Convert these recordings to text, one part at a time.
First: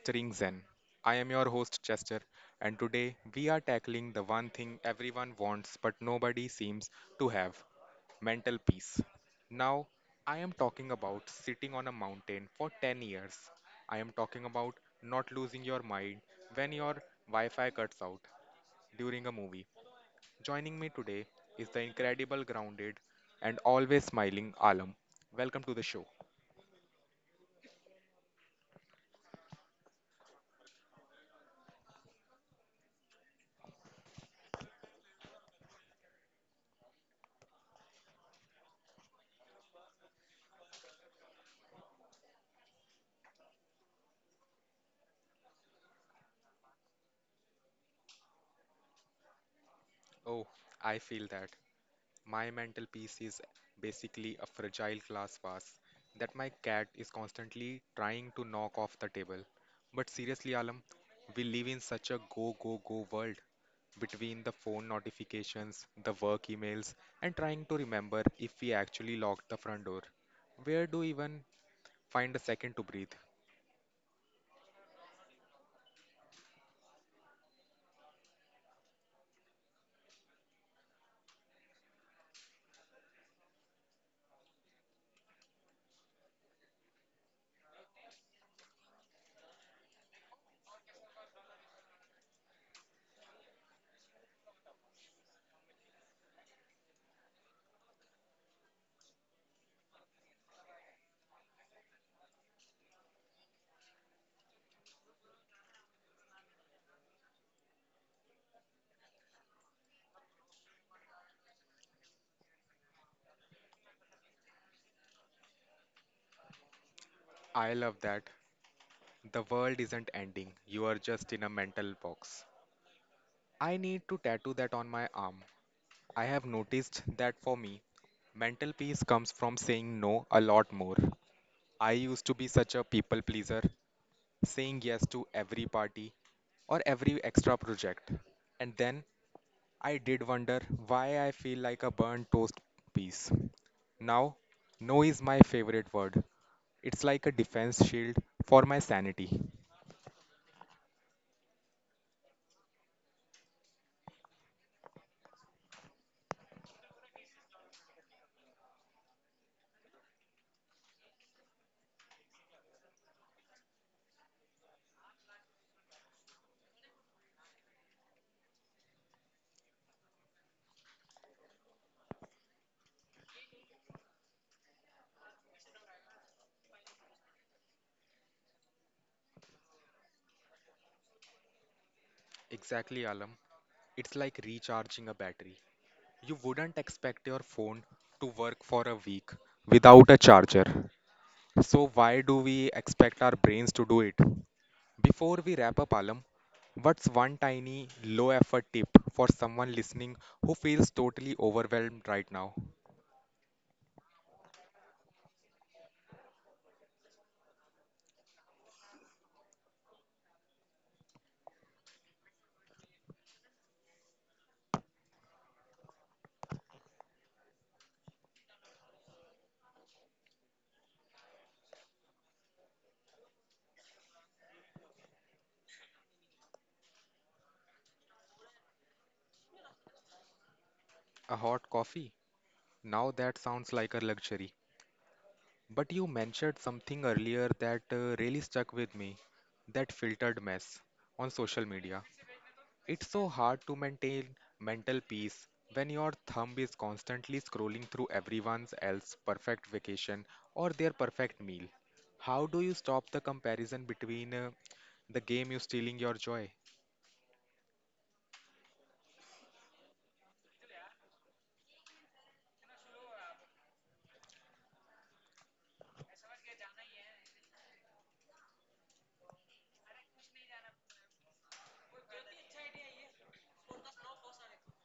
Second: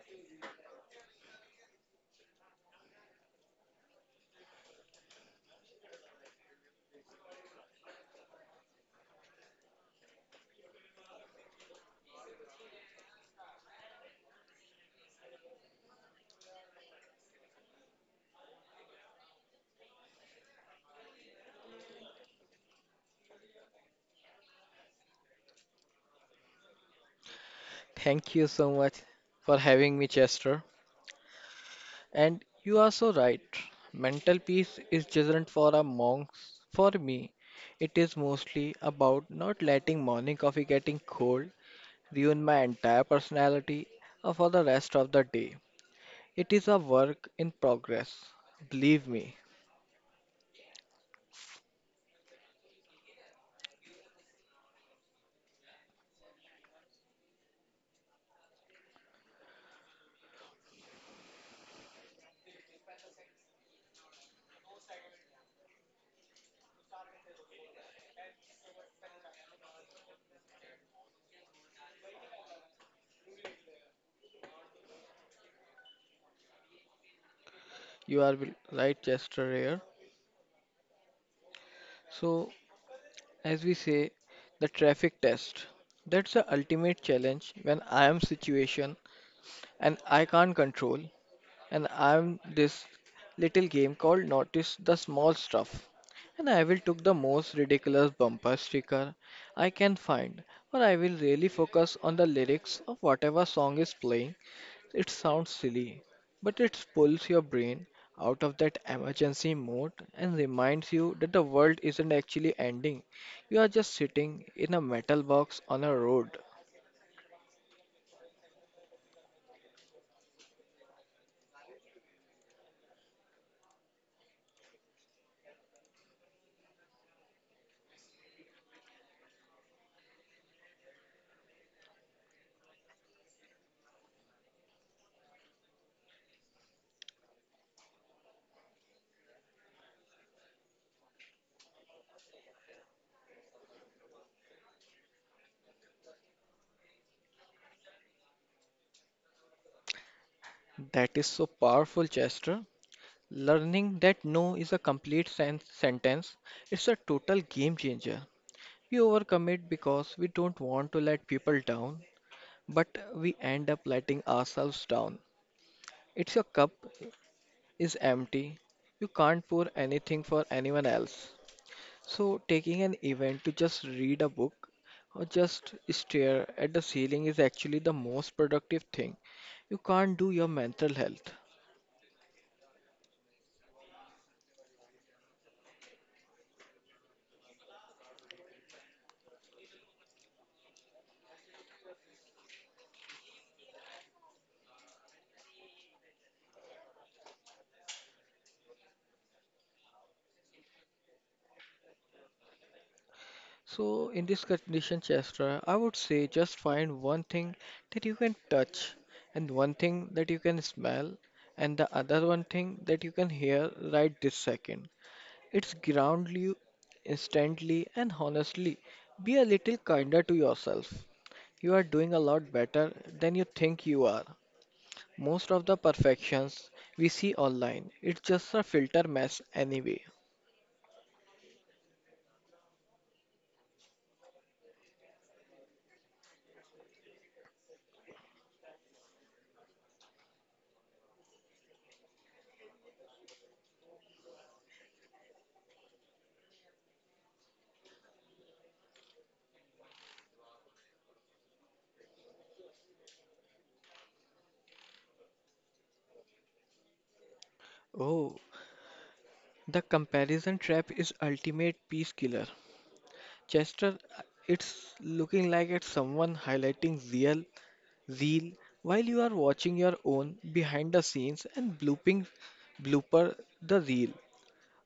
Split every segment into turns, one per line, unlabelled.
Mastering Zen. I am your host Chester, and today we are tackling the one thing everyone wants but nobody seems to have mental peace. Now, I am talking about sitting on a mountain for 10 years. I am talking about not losing your mind when your Wi Fi cuts out during a movie. Joining me today is the incredible, grounded, and always smiling Alam. Welcome to the show.
Thank you so much for having me, Chester. And you are so right. Mental peace is different for a monk. For me, it is mostly about not letting morning coffee getting cold ruin my entire personality or for the rest of the day. It is a work in progress. Believe me,
Oh, I feel that. My mental peace is basically a fragile glass vase that my cat is constantly trying to knock off the table. But seriously, Alam, we live in such a go, go, go world between the phone notifications, the work emails, and trying to remember if we actually locked the front door. Where do we even find a second to breathe?
you are right, Chester here. So, as we say, the traffic test. That's the ultimate challenge when I am situation and I can't control and I'm this little game called Notice the Small Stuff. And I will took the most ridiculous bumper sticker I can find, or I will really focus on the lyrics of whatever song is playing. It sounds silly, but it pulls your brain out of that emergency mode and reminds you that the world isn't actually ending. You are just sitting in a metal box on a road.
I love that. The world isn't ending, you are just in a mental box. I need to tattoo that on my arm. I have noticed that for me, mental peace comes from saying no a lot more. I used to be such a people pleaser, saying yes to every party or every extra project. And then I did wonder why I feel like a burnt toast piece. Now, no is my favorite word. It's like a defense shield for my sanity.
That is so powerful, Chester. Learning that no is a complete sentence, it's a total game changer. We overcommit because we don't want to let people down, but we end up letting ourselves down. It's your cup is empty. You can't pour anything for anyone else. So taking an event to just read a book or just stare at the ceiling is actually the most productive thing you can't do your mental health.
Exactly, Alam. It's like recharging a battery. You wouldn't expect your phone to work for a week without a charger. So, why do we expect our brains to do it? Before we wrap up, Alam, what's one tiny low effort tip for someone listening who feels totally overwhelmed right now?
So, in this condition, Chestra, I would say just find one thing that you can touch, and one thing that you can smell, and the other one thing that you can hear right this second. It's ground you instantly and honestly. Be a little kinder to yourself. You are doing a lot better than you think you are. Most of the perfections we see online, it's just a filter mess anyway.
A hot coffee? Now that sounds like a luxury. But you mentioned something earlier that really stuck with me that filtered mess on social media. It's so hard to maintain mental peace when your thumb is constantly scrolling through everyone else's perfect vacation or their perfect meal. How do you stop the comparison between the game you stealing your joy,
Oh, the comparison trap is ultimate peace killer. Chester, it's looking like it's someone highlighting zeal while you are watching your own behind the scenes and blooping blooper the reel.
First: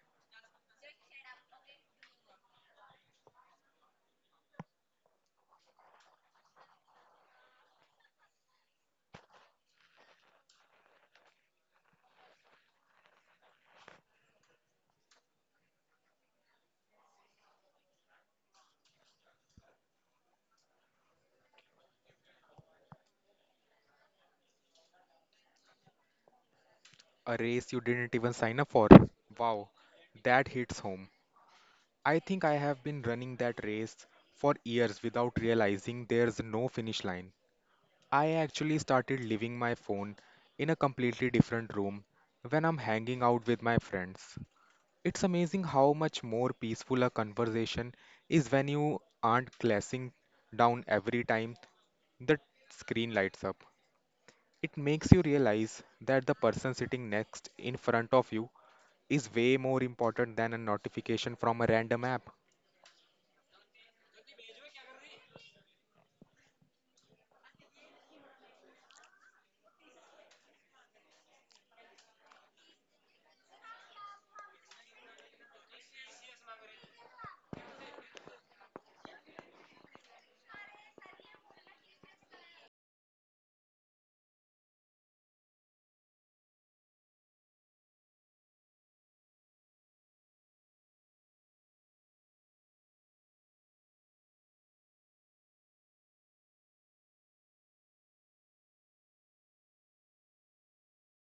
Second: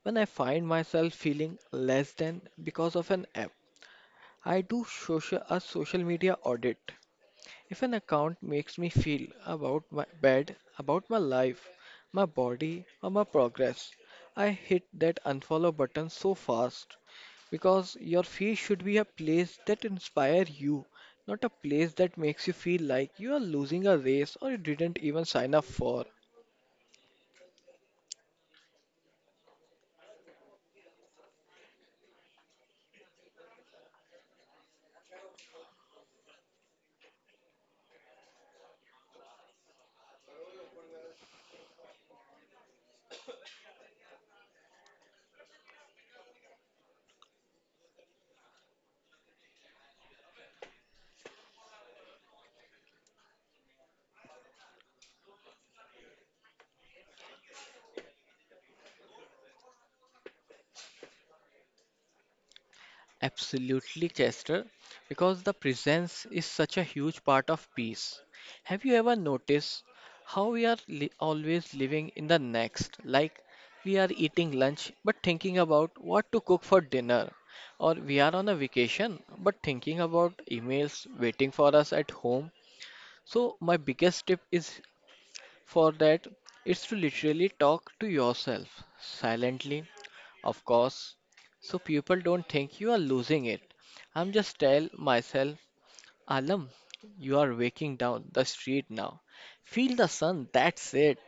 When I find myself feeling less than because of an app, I do social media audit. If an account makes me feel about my bad about my life, my body, or my progress, I hit that unfollow button so fast because your feed should be a place that inspires you, not a place that makes you feel like you are losing a race or you didn't even sign up for.
a race you didn't even sign up for? Wow, that hits home. I think I have been running that race for years without realizing there's no finish line. I actually started leaving my phone in a completely different room when I'm hanging out with my friends. It's amazing how much more peaceful a conversation is when you aren't glassing down every time the screen lights up. It makes you realize that the person sitting next in front of you is way more important than a notification from a random app.
Absolutely, Chester, because the presence is such a huge part of peace. Have you ever noticed how we are always living in the next? Like we are eating lunch but thinking about what to cook for dinner, or we are on a vacation but thinking about emails waiting for us at home. So, my biggest tip is for that, it's to literally talk to yourself silently, of course, so people don't think you are losing it. I'm just tell myself, Alam, you are waking down the street now. Feel the sun, that's it.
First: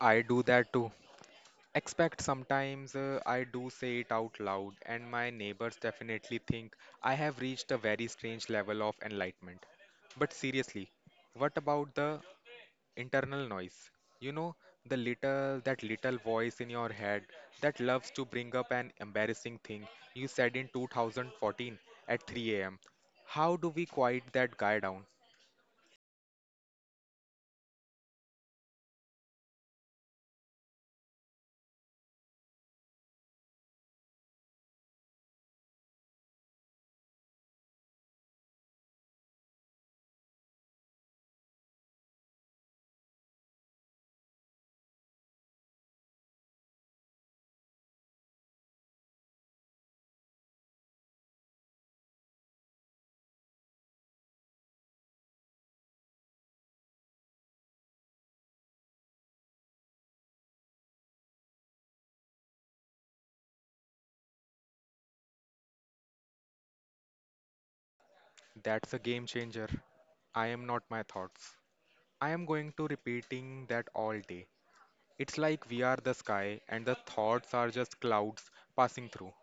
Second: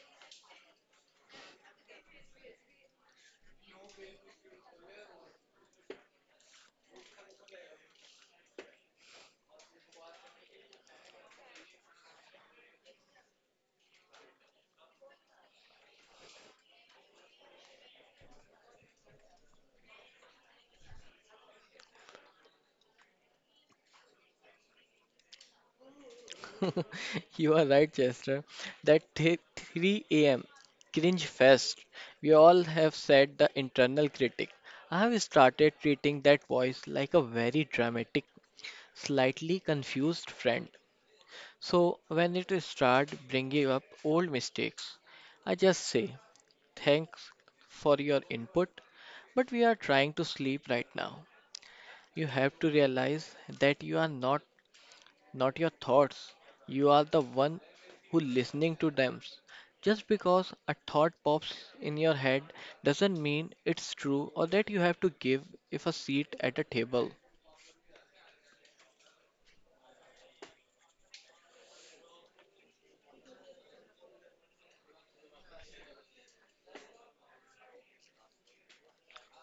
I do that too. Expect sometimes I do say it out loud, and my neighbors definitely think I have reached a very strange level of enlightenment. But seriously, what about the internal noise? You know, that little voice in your head that loves to bring up an embarrassing thing you said in 2014 at 3 am. How do we quiet that guy down?
You are right, Chester. That 3 a.m. cringe fest. We all have said the internal critic. I have started treating that voice like a very dramatic, slightly confused friend. So when it start bringing up old mistakes, I just say thanks for your input, but we are trying to sleep right now. You have to realize that you are not your thoughts. You are the one who listening to them. Just because a thought pops in your head doesn't mean it's true or that you have to give if a seat at a table.
That's a game changer. I am not my thoughts. I am going to repeating that all day. It's like we are the sky and the thoughts are just clouds passing through.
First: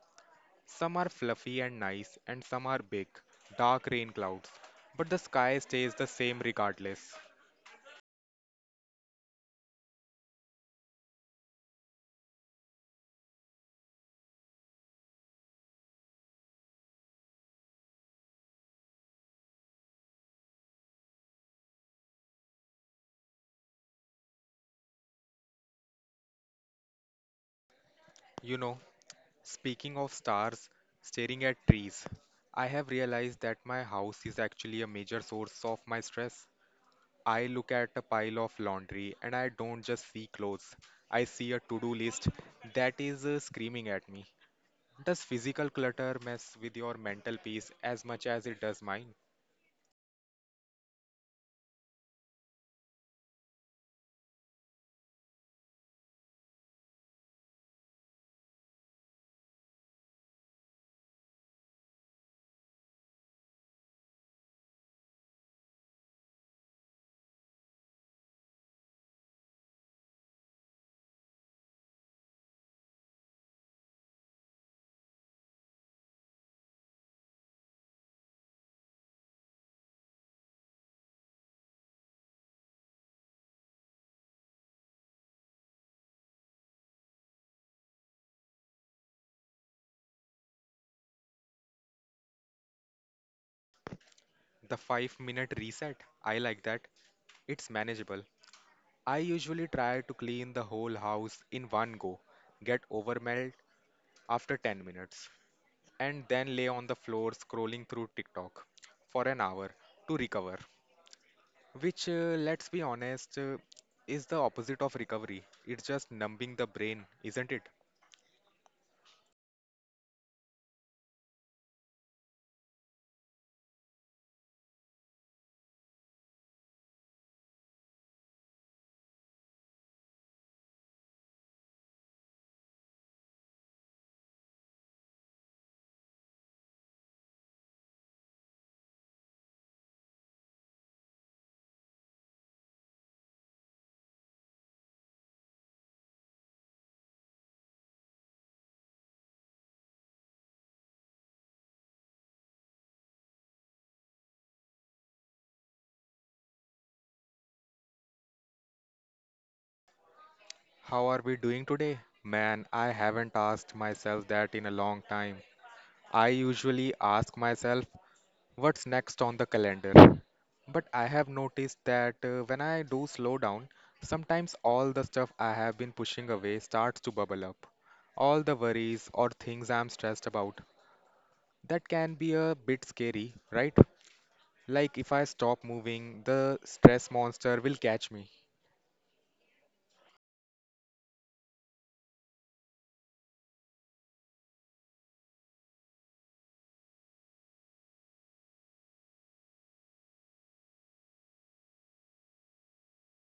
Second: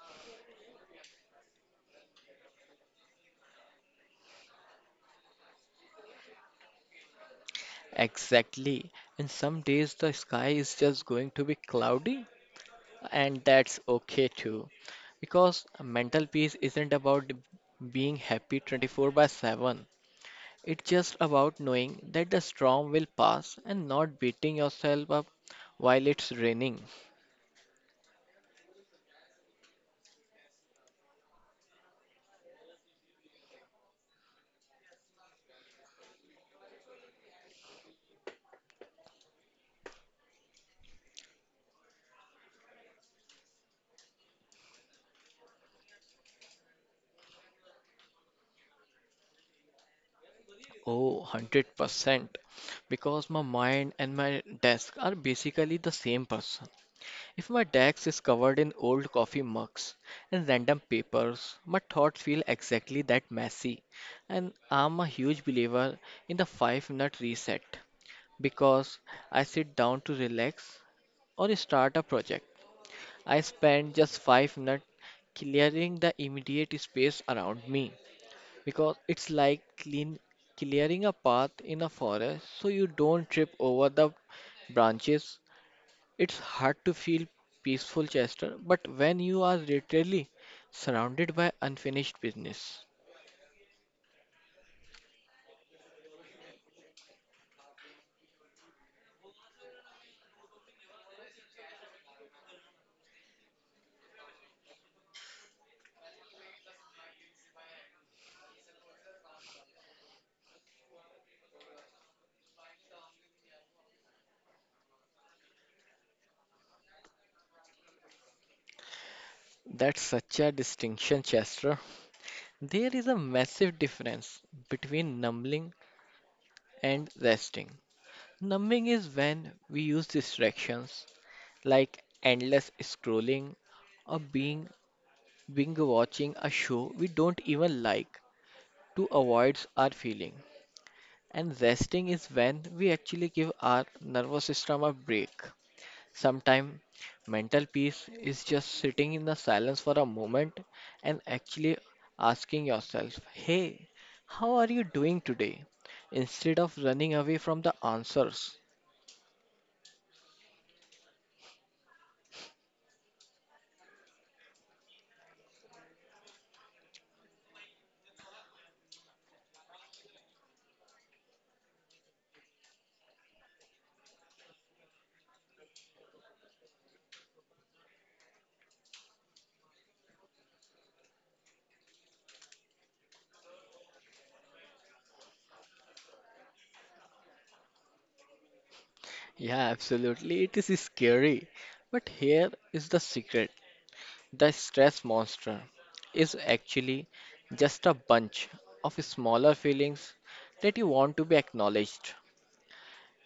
Some are fluffy and nice and some are big, dark rain clouds. But the sky stays the same regardless.
Exactly. And some days the sky is just going to be cloudy and that's okay too because mental peace isn't about being happy 24 by 7. It's just about knowing that the storm will pass and not beating yourself up while it's raining.
You know, speaking of stars staring at trees, I have realized that my house is actually a major source of my stress. I look at a pile of laundry and I don't just see clothes. I see a to-do list that is screaming at me. Does physical clutter mess with your mental peace as much as it does mine?
Oh, 100%, because my mind and my desk are basically the same person. If my desk is covered in old coffee mugs and random papers, my thoughts feel exactly that messy. And I'm a huge believer in the 5-minute reset, because I sit down to relax or start a project. I spend just 5 minutes clearing the immediate space around me, because it's like clean clearing a path in a forest so you don't trip over the branches. It's hard to feel peaceful, Chester, but when you are literally surrounded by unfinished business.
The five-minute reset, I like that. It's manageable. I usually try to clean the whole house in one go, get overwhelmed after 10 minutes and then lay on the floor scrolling through TikTok for an hour to recover. Which, let's be honest, is the opposite of recovery. It's just numbing the brain, isn't it?
That's such a distinction, Chester. There is a massive difference between numbing and resting. Numbing is when we use distractions like endless scrolling or being watching a show we don't even like to avoid our feeling. And resting is when we actually give our nervous system a break. Sometimes mental peace is just sitting in the silence for a moment and actually asking yourself, "Hey, how are you doing today?" instead of running away from the answers.
How are we doing today? Man, I haven't asked myself that in a long time. I usually ask myself, what's next on the calendar. But I have noticed that when I do slow down, sometimes all the stuff I have been pushing away starts to bubble up. All the worries or things I'm stressed about. That can be a bit scary, right? Like if I stop moving, the stress monster will catch me.
Yeah, absolutely. It is scary. But here is the secret. The stress monster is actually just a bunch of smaller feelings that you want to be acknowledged.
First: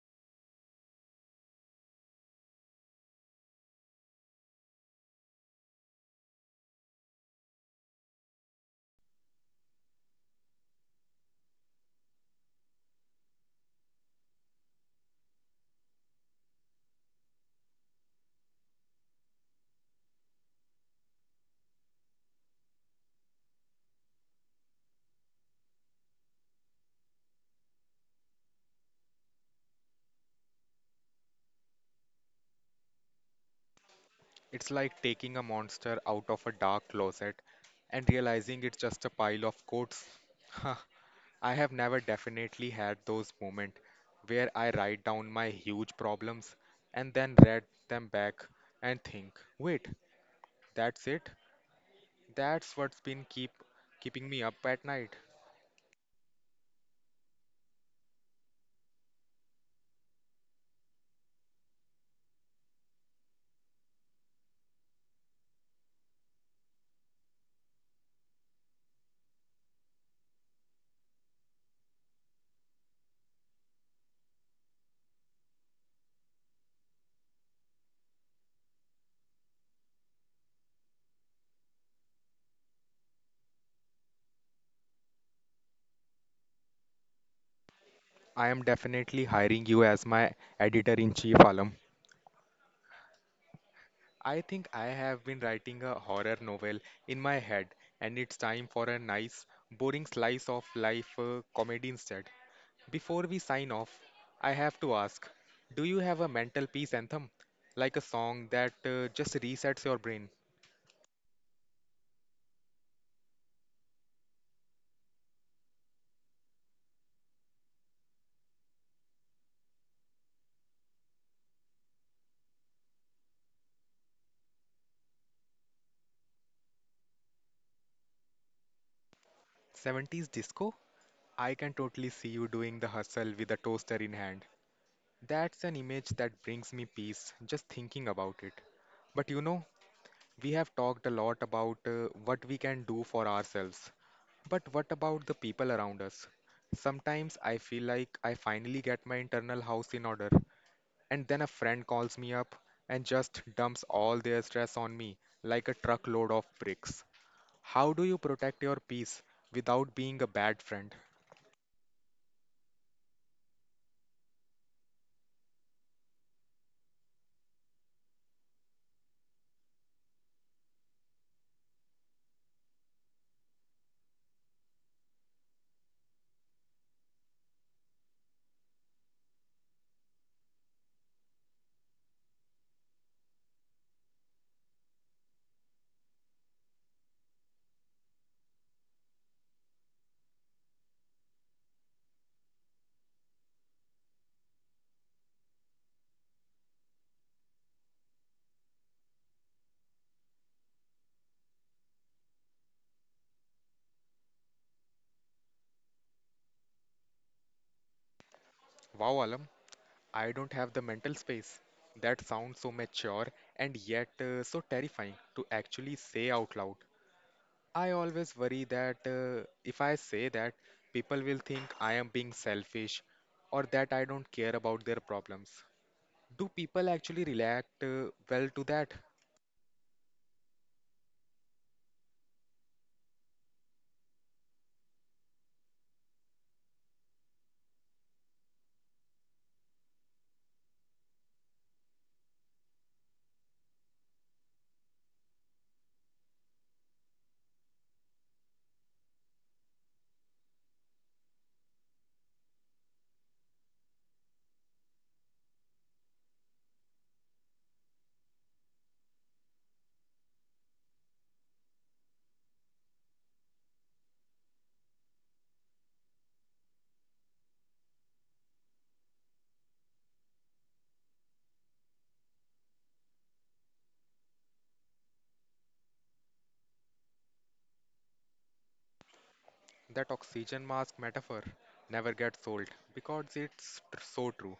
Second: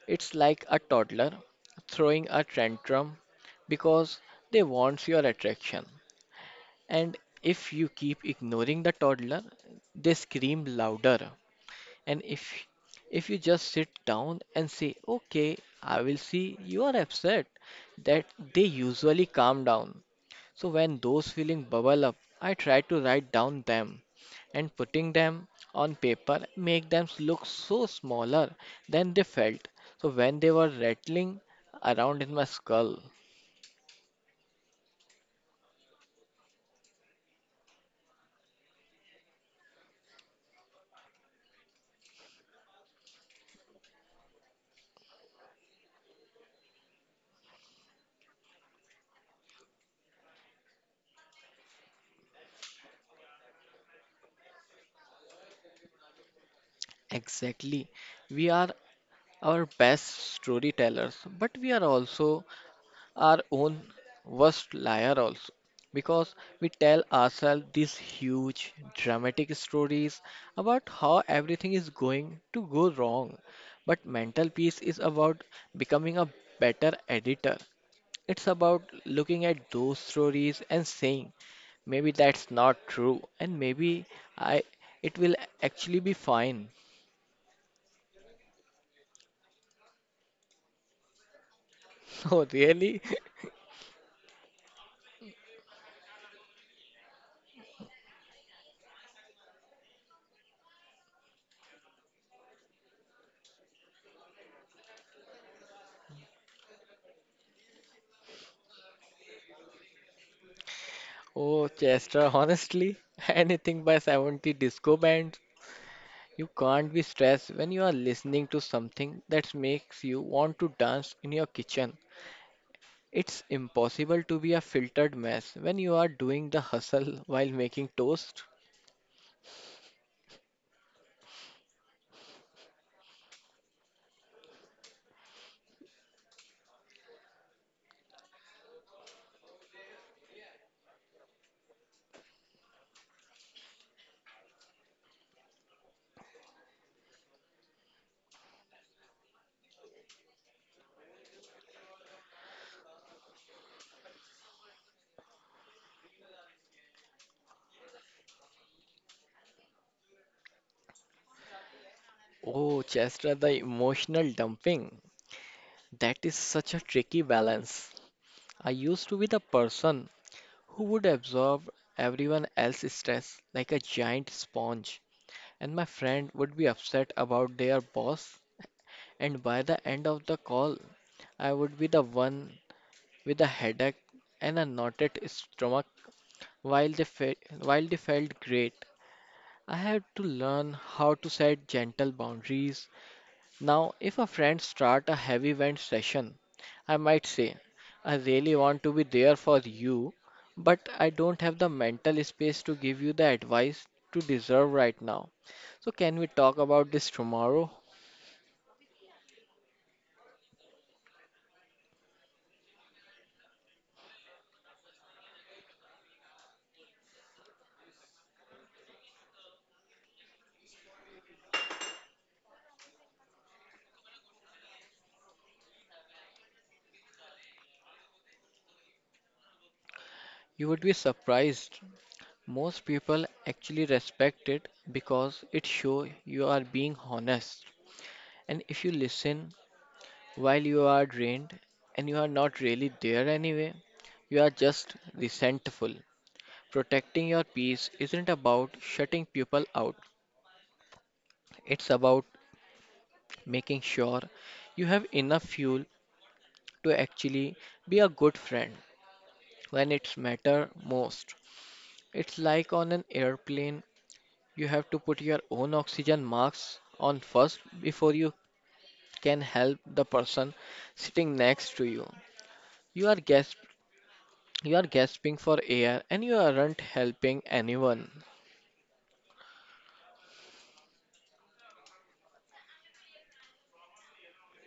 It's like a toddler throwing a tantrum because they want your attraction. And if you keep ignoring the toddler, they scream louder and if you just sit down and say, "Okay, I will see," you are upset that they usually calm down. So when those feelings bubble up, I try to write down them and putting them on paper make them look so smaller than they felt. So when they were rattling around in my skull.
It's like taking a monster out of a dark closet and realizing it's just a pile of coats. Huh. I have never definitely had those moments where I write down my huge problems and then read them back and think, wait, that's it? That's what's been keeping me up at night.
Exactly. We are our best storytellers, but we are also our own worst liar also, because we tell ourselves these huge dramatic stories about how everything is going to go wrong. But mental peace is about becoming a better editor. It's about looking at those stories and saying maybe that's not true and maybe I it will actually be fine.
I am definitely hiring you as my editor in chief, Alam.
Oh, really?
I think I have been writing a horror novel in my head, and it's time for a nice, boring slice of life comedy instead. Before we sign off, I have to ask do you have a mental peace anthem? Like a song that just resets your brain?
Oh, Chester, honestly, anything by 70s disco band. You can't be stressed when you are listening to something that makes you want to dance in your kitchen. It's impossible to be a filtered mess when you are doing the hustle while making toast.
70s disco? I can totally see you doing the hustle with a toaster in hand. That's an image that brings me peace just thinking about it. But you know, we have talked a lot about what we can do for ourselves, but what about the people around us? Sometimes I feel like I finally get my internal house in order, and then a friend calls me up and just dumps all their stress on me like a truckload of bricks. How do you protect your peace without being a bad friend?
Oh, Chester, the emotional dumping. That is such a tricky balance. I used to be the person who would absorb everyone else's stress like a giant sponge, and my friend would be upset about their boss. And by the end of the call, I would be the one with a headache and a knotted stomach while they felt great. I had to learn how to set gentle boundaries. Now, if a friend starts a heavy vent session, I might say, I really want to be there for you, but I don't have the mental space to give you the advice to deserve right now. So can we talk about this tomorrow?
Wow, Alam, I don't have the mental space. That sounds so mature and yet so terrifying to actually say out loud. I always worry that if I say that, people will think I am being selfish or that I don't care about their problems. Do people actually react well to that?
You would be surprised. Most people actually respect it because it shows you are being honest. And if you listen while you are drained and you are not really there anyway, you are just resentful. Protecting your peace isn't about shutting people out, it's about making sure you have enough fuel to actually be a good friend when it's matter most. It's like on an airplane, you have to put your own oxygen masks on first before you can help the person sitting next to you. You are gas You are gasping for air and you aren't helping anyone.
That oxygen mask metaphor never gets old because it's so true.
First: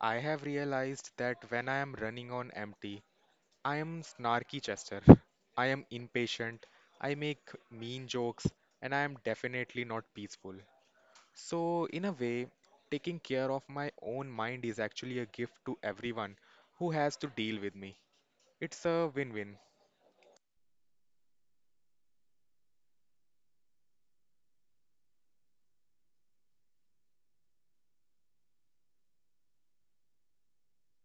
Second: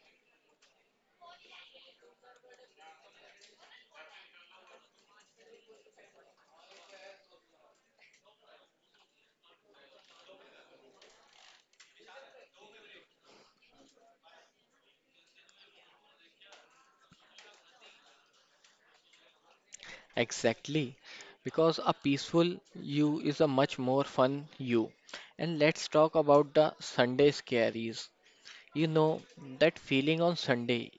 I have realized that when I am running on empty, I am snarky Chester. I am impatient, I make mean jokes, and I am definitely not peaceful. So, in a way, taking care of my own mind is actually a gift to everyone who has to deal with me. It's a win win.
Exactly. Because a peaceful you is a much more fun you. And let's talk about the Sunday scaries. You know, that feeling on Sunday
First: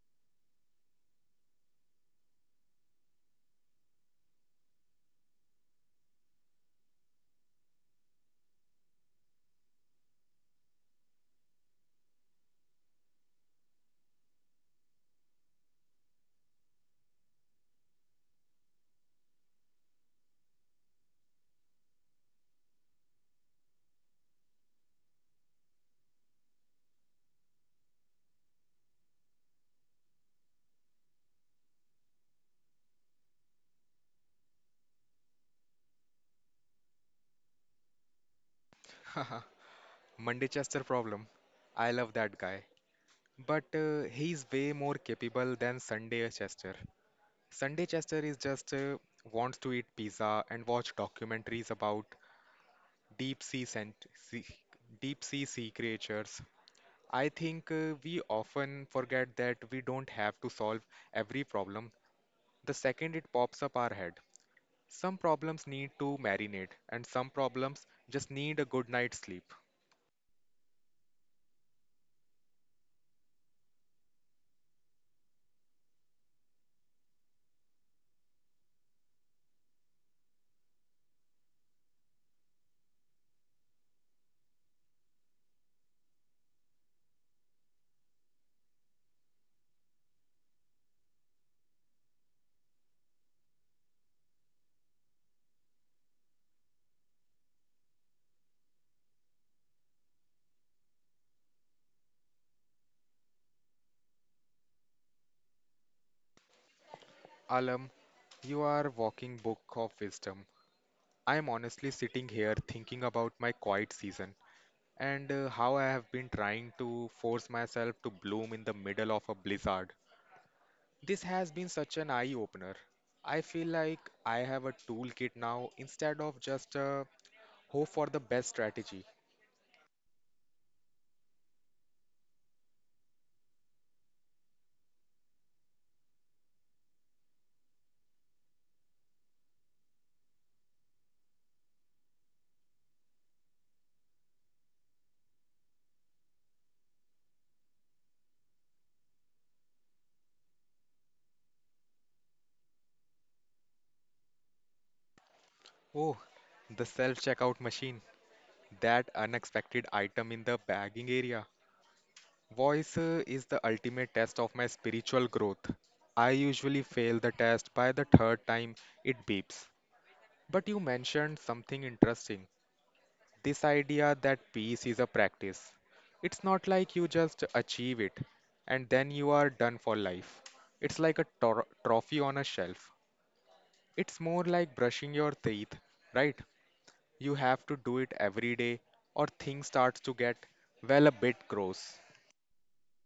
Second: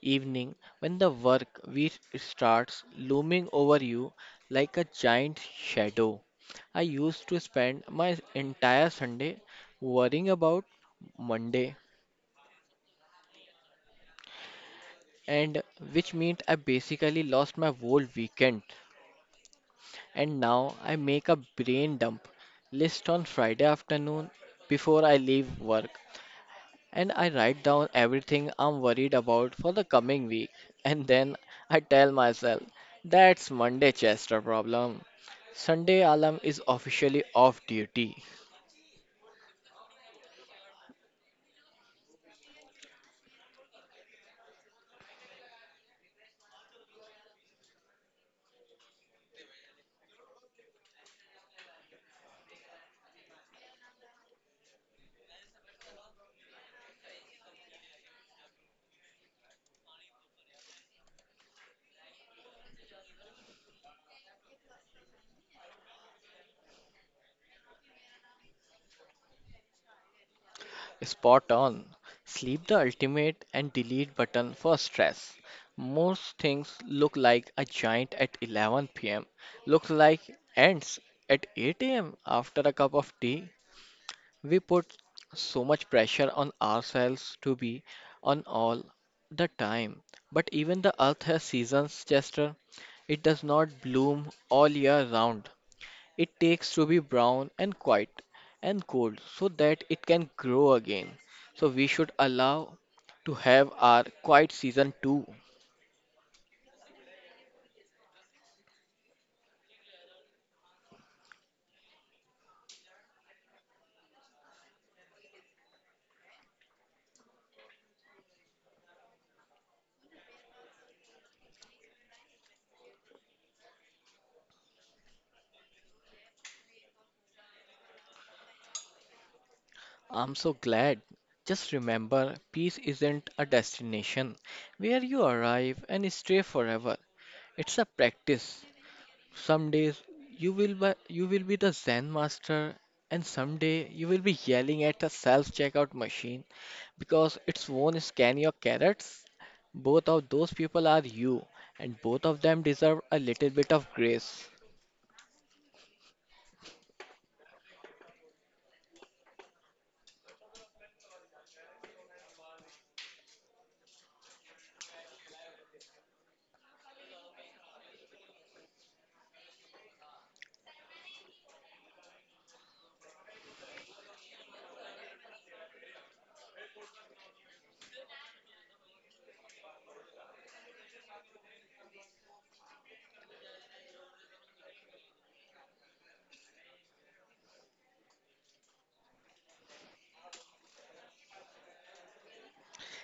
evening when the work week starts looming over you like a giant shadow. I used to spend my entire Sunday worrying about Monday, and which meant I basically lost my whole weekend. And now I make a brain dump list on Friday afternoon before I leave work. And I write down everything I'm worried about for the coming week. And then I tell myself, that's Monday Chester problem. Sunday alarm is officially off duty.
Monday Chester problem. I love that guy. But he's way more capable than Sunday Chester. Sunday Chester is just wants to eat pizza and watch documentaries about deep sea sent- sea, deep sea sea creatures. I think we often forget that we don't have to solve every problem the second it pops up our head. Some problems need to marinate, and some problems just need a good night's sleep.
Spot on. Sleep the ultimate and delete button for stress. Most things look like a giant at 11 p.m., look like ants at 8 a.m. after a cup of tea. We put so much pressure on ourselves to be on all the time. But even the earth has seasons, Chester. It does not bloom all year round. It takes to be brown and quiet and cold so that it can grow again. So we should allow to have our quiet season too.
Alam, you are walking book of wisdom. I am honestly sitting here thinking about my quiet season and how I have been trying to force myself to bloom in the middle of a blizzard. This has been such an eye opener. I feel like I have a toolkit now instead of just a hope for the best strategy.
I'm so glad. Just remember, peace isn't a destination where you arrive and stay forever. It's a practice. Some days you will be the Zen master, and someday you will be yelling at a self-checkout machine because it's won't scan your carrots. Both of those people are you, and both of them deserve a little bit of grace.
Oh, the self checkout machine. That unexpected item in the bagging area. Voice is the ultimate test of my spiritual growth. I usually fail the test by the third time it beeps. But you mentioned something interesting this idea that peace is a practice. It's not like you just achieve it and then you are done for life. It's like a trophy on a shelf. It's more like brushing your teeth, right? You have to do it every day or things starts to get well a bit gross.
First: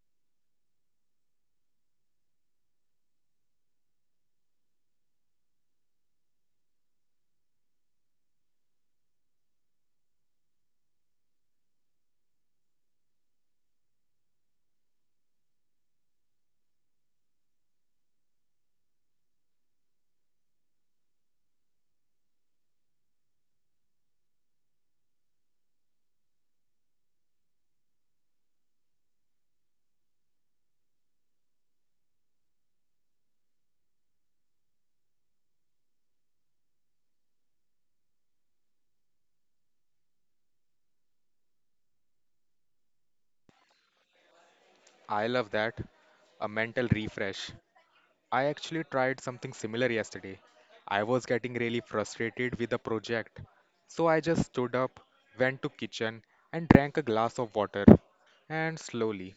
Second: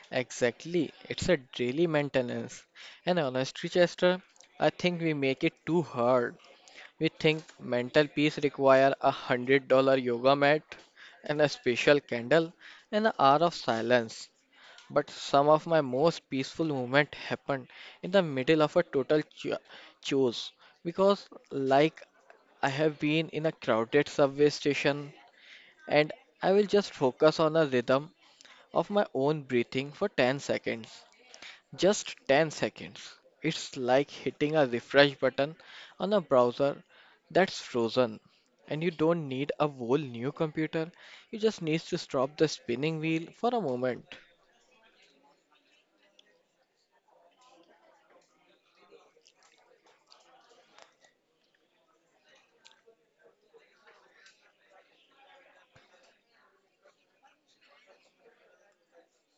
Exactly, it's a daily maintenance. And honestly, Chester, I think we make it too hard. We think mental peace require $100 yoga mat and a special candle and an hour of silence. But some of my most peaceful moments happened in the middle of a total chaos because, I have been in a crowded subway station and I will just focus on a rhythm of my own breathing for 10 seconds. Just 10 seconds. It's like hitting a refresh button on a browser that's frozen. And you don't need a whole new computer, you just need to stop the spinning wheel for a moment.
I love that. A mental refresh. I actually tried something similar yesterday. I was getting really frustrated with the project. So I just stood up, went to kitchen and drank a glass of water. And slowly,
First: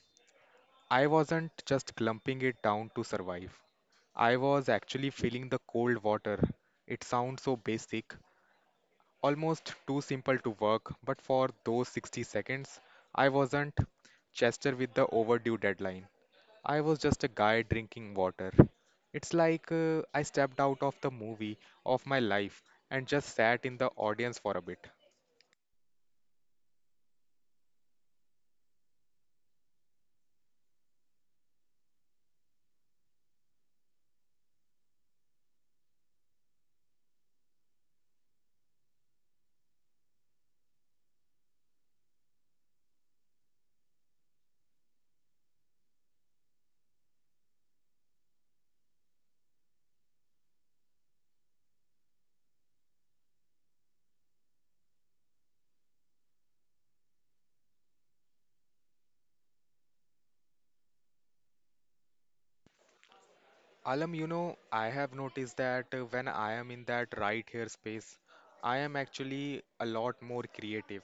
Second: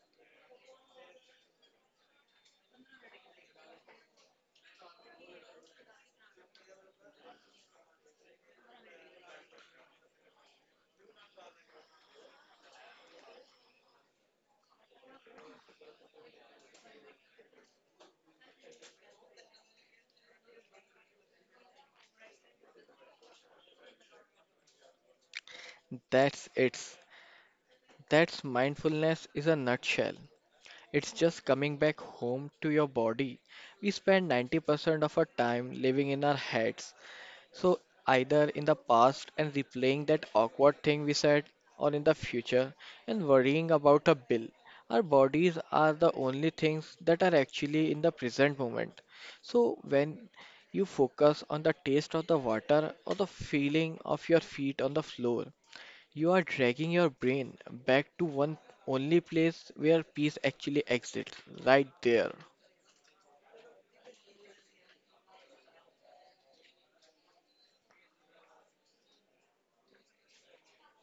I wasn't just glumping it down to survive. I was actually feeling the cold water. It sounds so basic, almost too simple to work, but for those 60 seconds, I wasn't Chester with the overdue deadline. I was just a guy drinking water. It's like I stepped out of the movie of my life and just sat in the audience for a bit.
That's it. That's mindfulness is a nutshell. It's just coming back home to your body. We spend 90% of our time living in our heads. So, either in the past and replaying that awkward thing we said, or in the future and worrying about a bill. Our bodies are the only things that are actually in the present moment. So, when you focus on the taste of the water or the feeling of your feet on the floor, you are dragging your brain back to one only place where peace actually exists, right there.
Alam, you know, I have noticed that when I am in that right here space, I am actually a lot more creative.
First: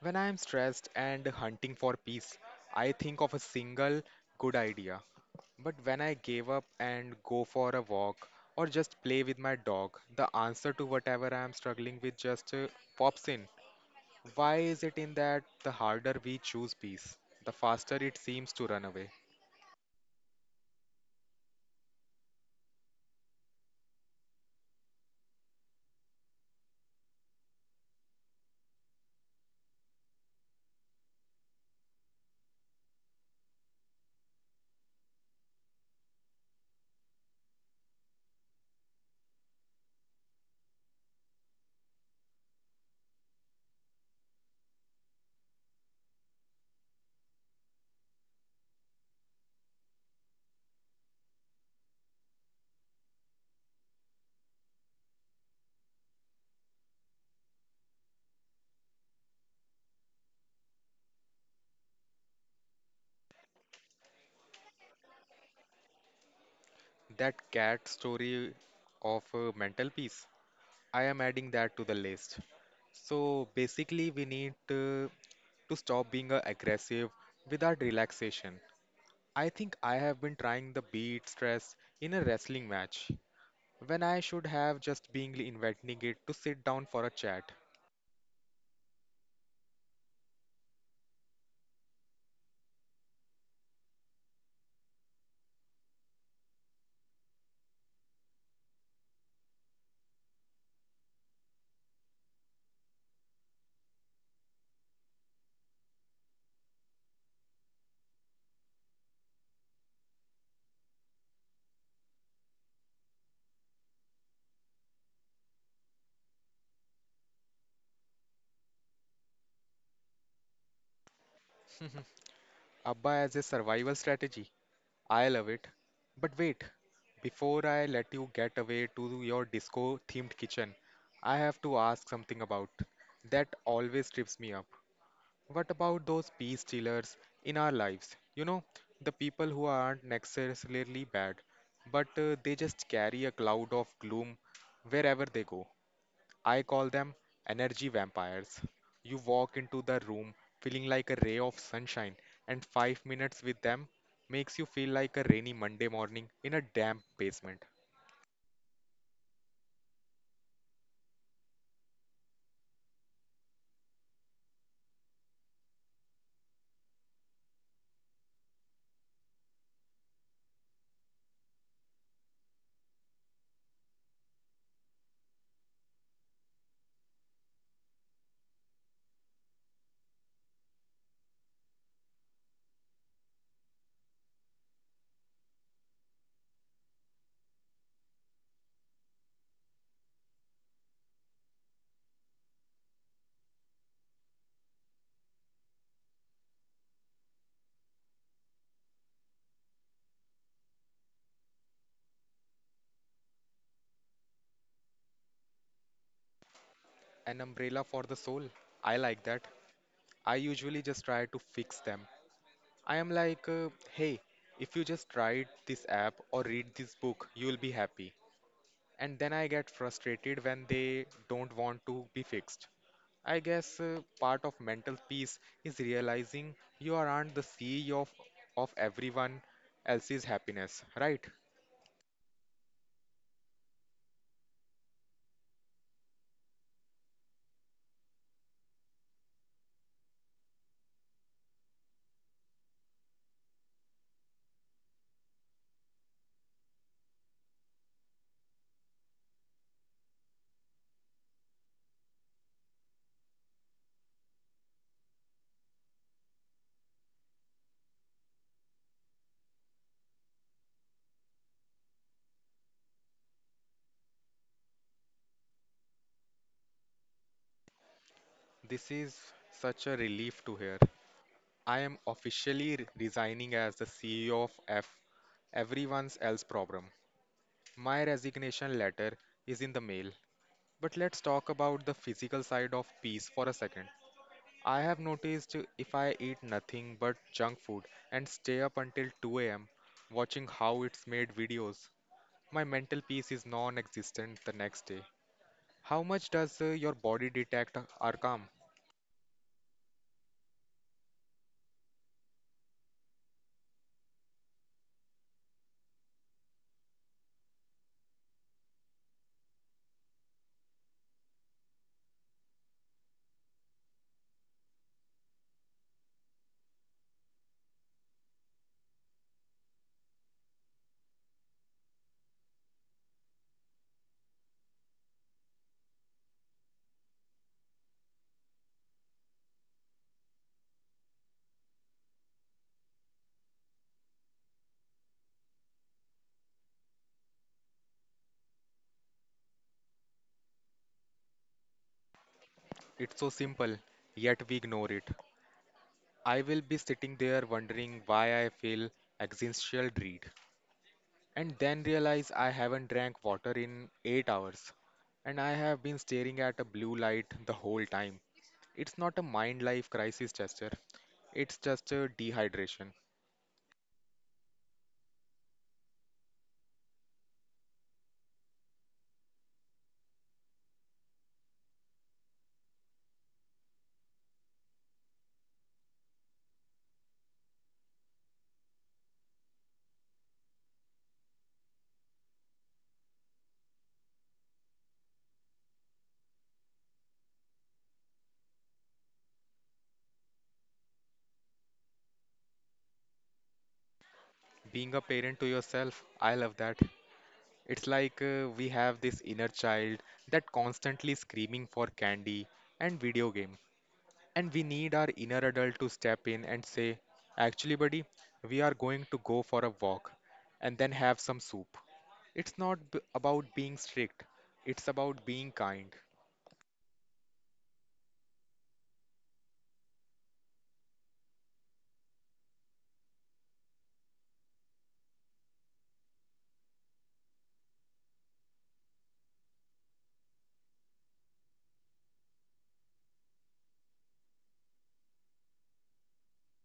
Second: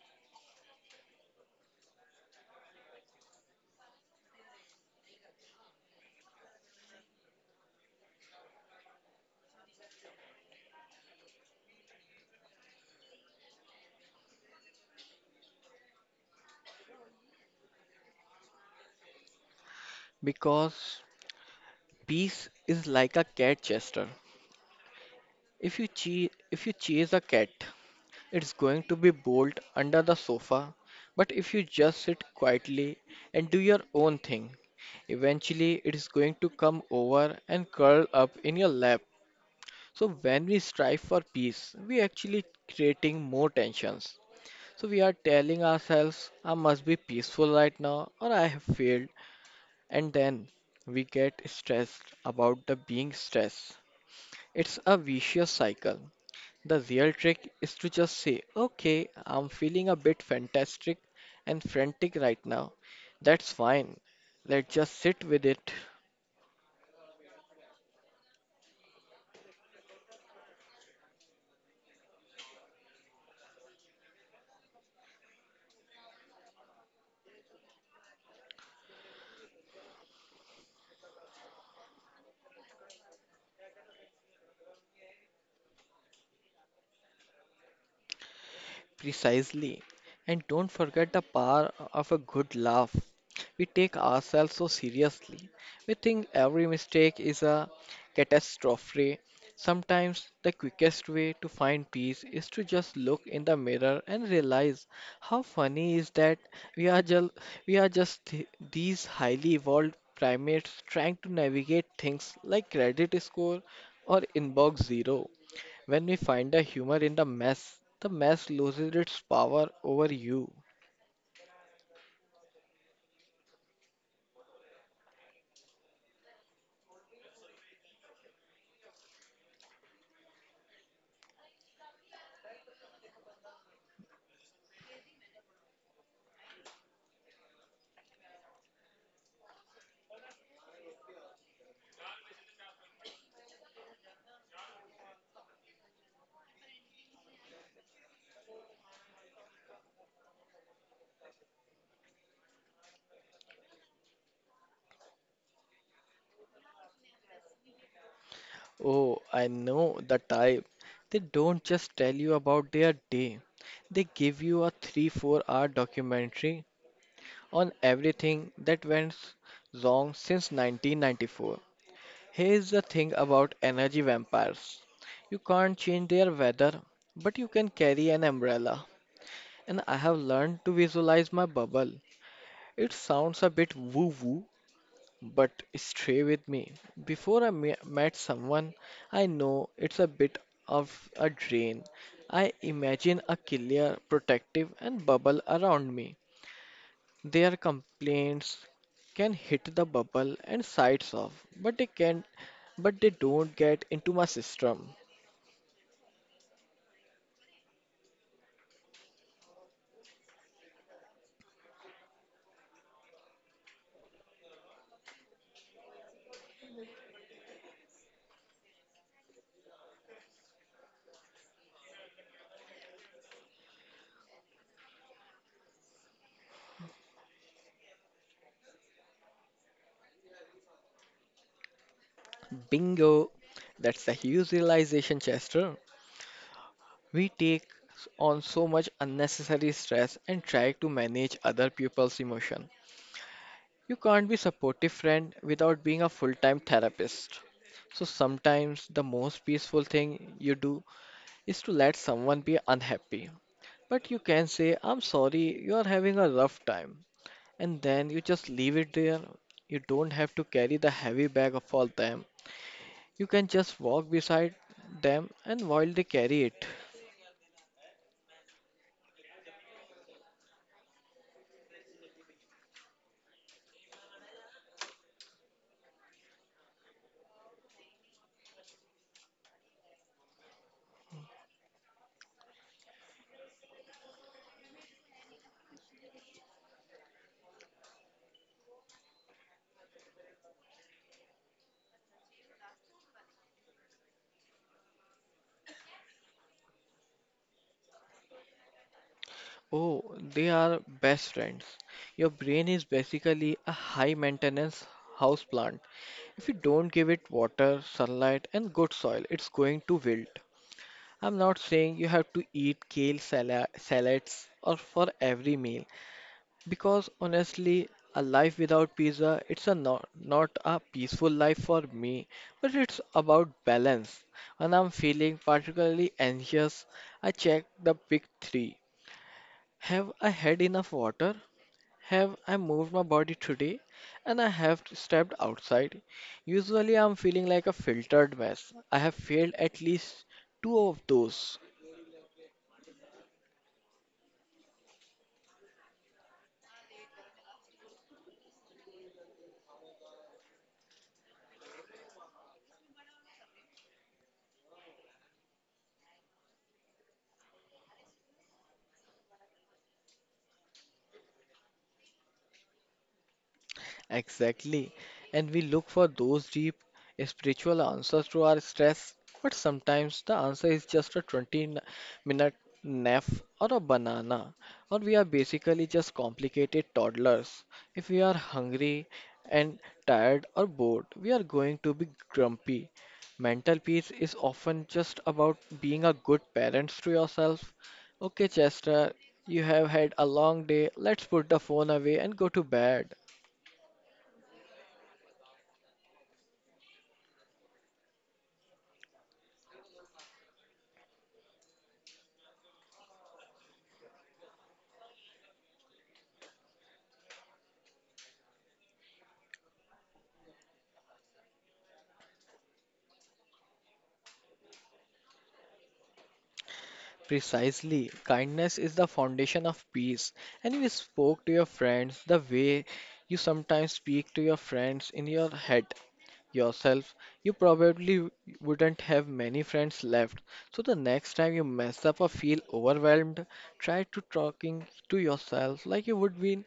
When I am stressed and hunting for peace, I think of a single good idea. But when I give up and go for a walk or just play with my dog, the answer to whatever I am struggling with just pops in. Why is it in that the harder we choose peace, the faster it seems to run away?
Because peace is like a cat chaser. If you chase a cat, it's going to be bolt under the sofa. But if you just sit quietly and do your own thing, eventually it is going to come over and curl up in your lap. So when we strive for peace, we actually creating more tensions. So we are telling ourselves, I must be peaceful right now or I have failed. And then we get stressed about the being stressed. It's a vicious cycle. The real trick is to just say, okay, I'm feeling a bit fantastic and frantic right now. That's fine. Let's just sit with it.
That cat story of mental peace, I am adding that to the list. So basically, we need to stop being aggressive without relaxation. I think I have been trying the beat stress in a wrestling match when I should have just been inviting it to sit down for a chat.
Precisely. And don't forget the power of a good laugh. We take ourselves so seriously. We think every mistake is a catastrophe. Sometimes the quickest way to find peace is to just look in the mirror and realize how funny is that we are just we are just these highly evolved primates trying to navigate things like credit score or inbox zero. When we find the humor in the mess loses its power over you.
Abba as a survival strategy. I love it. But wait, before I let you get away to your disco themed kitchen, I have to ask something about that always trips me up. What about those peace stealers in our lives? You know, the people who aren't necessarily bad, but they just carry a cloud of gloom wherever they go. I call them energy vampires. You walk into the room feeling like a ray of sunshine, and 5 minutes with them makes you feel like a rainy Monday morning in a damp basement.
Oh, I know the type. They don't just tell you about their day, they give you a 3 4 hour documentary on everything that went wrong since 1994. Here's the thing about energy vampires you can't change their weather, but you can carry an umbrella. And I have learned to visualize my bubble. It sounds a bit woo woo, but stay with me. Before I met someone, I know it's a bit of a drain. I imagine a killer, protective, and bubble around me. Their complaints can hit the bubble and sides off, but they can but they don't get into my system.
An umbrella for the soul. I like that. I usually just try to fix them. I am like, hey, if you just tried this app or read this book, you will be happy. And then I get frustrated when they don't want to be fixed. I guess part of mental peace is realizing you aren't the CEO of everyone else's happiness, right?
Bingo! That's a huge realization, Chester. We take on so much unnecessary stress and try to manage other people's emotion. You can't be supportive friend without being a full-time therapist. So sometimes the most peaceful thing you do is to let someone be unhappy. But you can say, "I'm sorry, you are having a rough time." And then you just leave it there. You don't have to carry the heavy bag of all them. You can just walk beside them and while they carry it.
This is such a relief to hear. I am officially resigning as the CEO of F, everyone's else problem. My resignation letter is in the mail. But let's talk about the physical side of peace for a second. I have noticed if I eat nothing but junk food and stay up until 2 a.m. watching how it's made videos, my mental peace is non existent the next day. How much does your body detect our calm?
Oh, they are best friends. Your brain is basically a high-maintenance houseplant. If you don't give it water, sunlight, and good soil, it's going to wilt. I'm not saying you have to eat salads or for every meal because honestly, a life without pizza it's a not, not a peaceful life for me, but it's about balance. When I'm feeling particularly anxious, I check the big 3. Have I had enough water? Have I moved my body today? And I have stepped outside. Usually I'm feeling like a filtered mess. I have failed at least two of those.
It's so simple, yet we ignore it. I will be sitting there wondering why I feel existential dread, and then realize I haven't drank water in 8 hours and I have been staring at a blue light the whole time. It's not a mind life crisis, Chester. It's just a dehydration.
Exactly. And we look for those deep spiritual answers to our stress, but sometimes the answer is just a minute nap or a banana, or we are basically just complicated toddlers. If we are hungry and tired or bored, we are going to be grumpy. Mental peace is often just about being a good parent to yourself. Okay, Chester, you have had a long day. Let's put the phone away and go to bed.
Being a parent to yourself, I love that. It's like we have this inner child that constantly screaming for candy and video game. And we need our inner adult to step in and say, actually, buddy, we are going to go for a walk and then have some soup. It's not about being strict, it's about being kind.
Precisely. Kindness is the foundation of peace. And you spoke to your friends the way you sometimes speak to your friends in your head yourself. You probably wouldn't have many friends left. So the next time you mess up or feel overwhelmed, try to talking to yourself like you would be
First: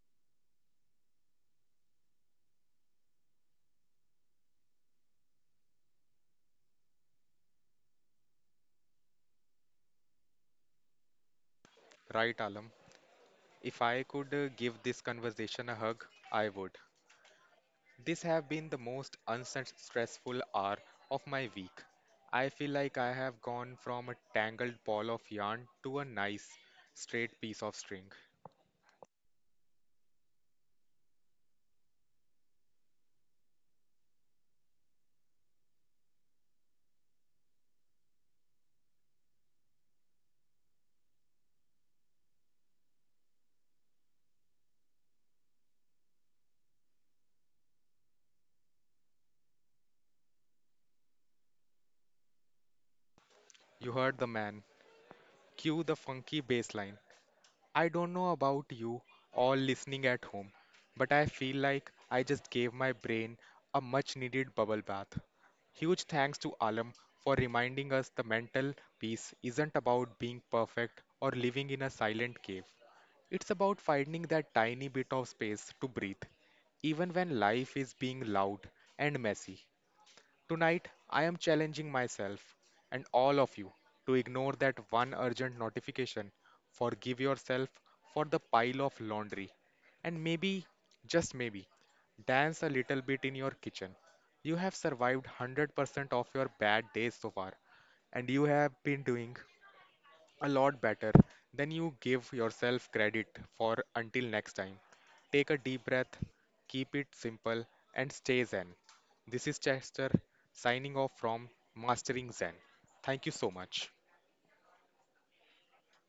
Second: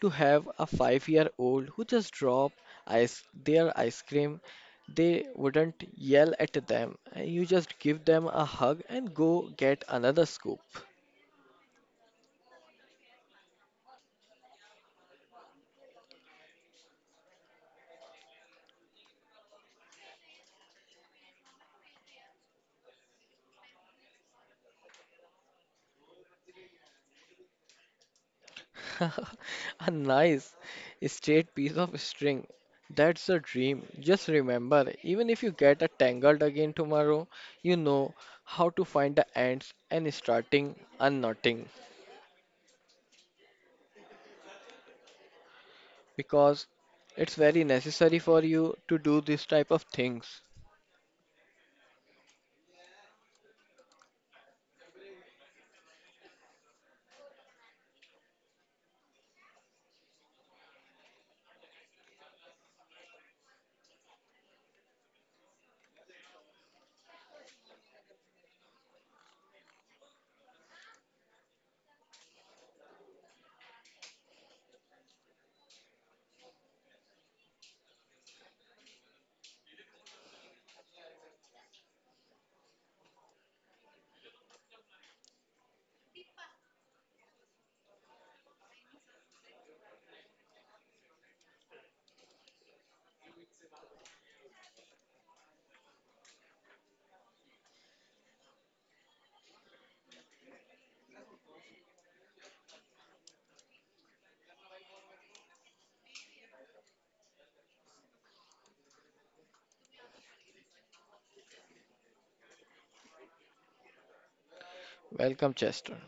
to have a 5 year old who just drop ice their ice cream they wouldn't yell at them. You just give them a hug and go get another scoop.
Right, Alam? If I could give this conversation a hug, I would. This have been the most unstressful hour of my week. I feel like I have gone from a tangled ball of yarn to a nice, straight piece of string.
A nice, straight piece of string. That's a dream. Just remember, even if you get a tangled again tomorrow, you know how to find the ends and starting unknotting because it's very necessary for you to do this type of things.
You heard the man. Cue the funky bass line. I don't know about you all listening at home, but I feel like I just gave my brain a much needed bubble bath. Huge thanks to Alam for reminding us the mental peace isn't about being perfect or living in a silent cave. It's about finding that tiny bit of space to breathe, even when life is being loud and messy. Tonight, I am challenging myself and all of you to ignore that one urgent notification, forgive yourself for the pile of laundry, and maybe, just maybe, dance a little bit in your kitchen. You have survived 100% of your bad days so far, and you have been doing a lot better than you give yourself credit for until next time. Take a deep breath, keep it simple, and stay Zen. This is Chester signing off from Mastering Zen. Thank you so much.
Welcome, Chester.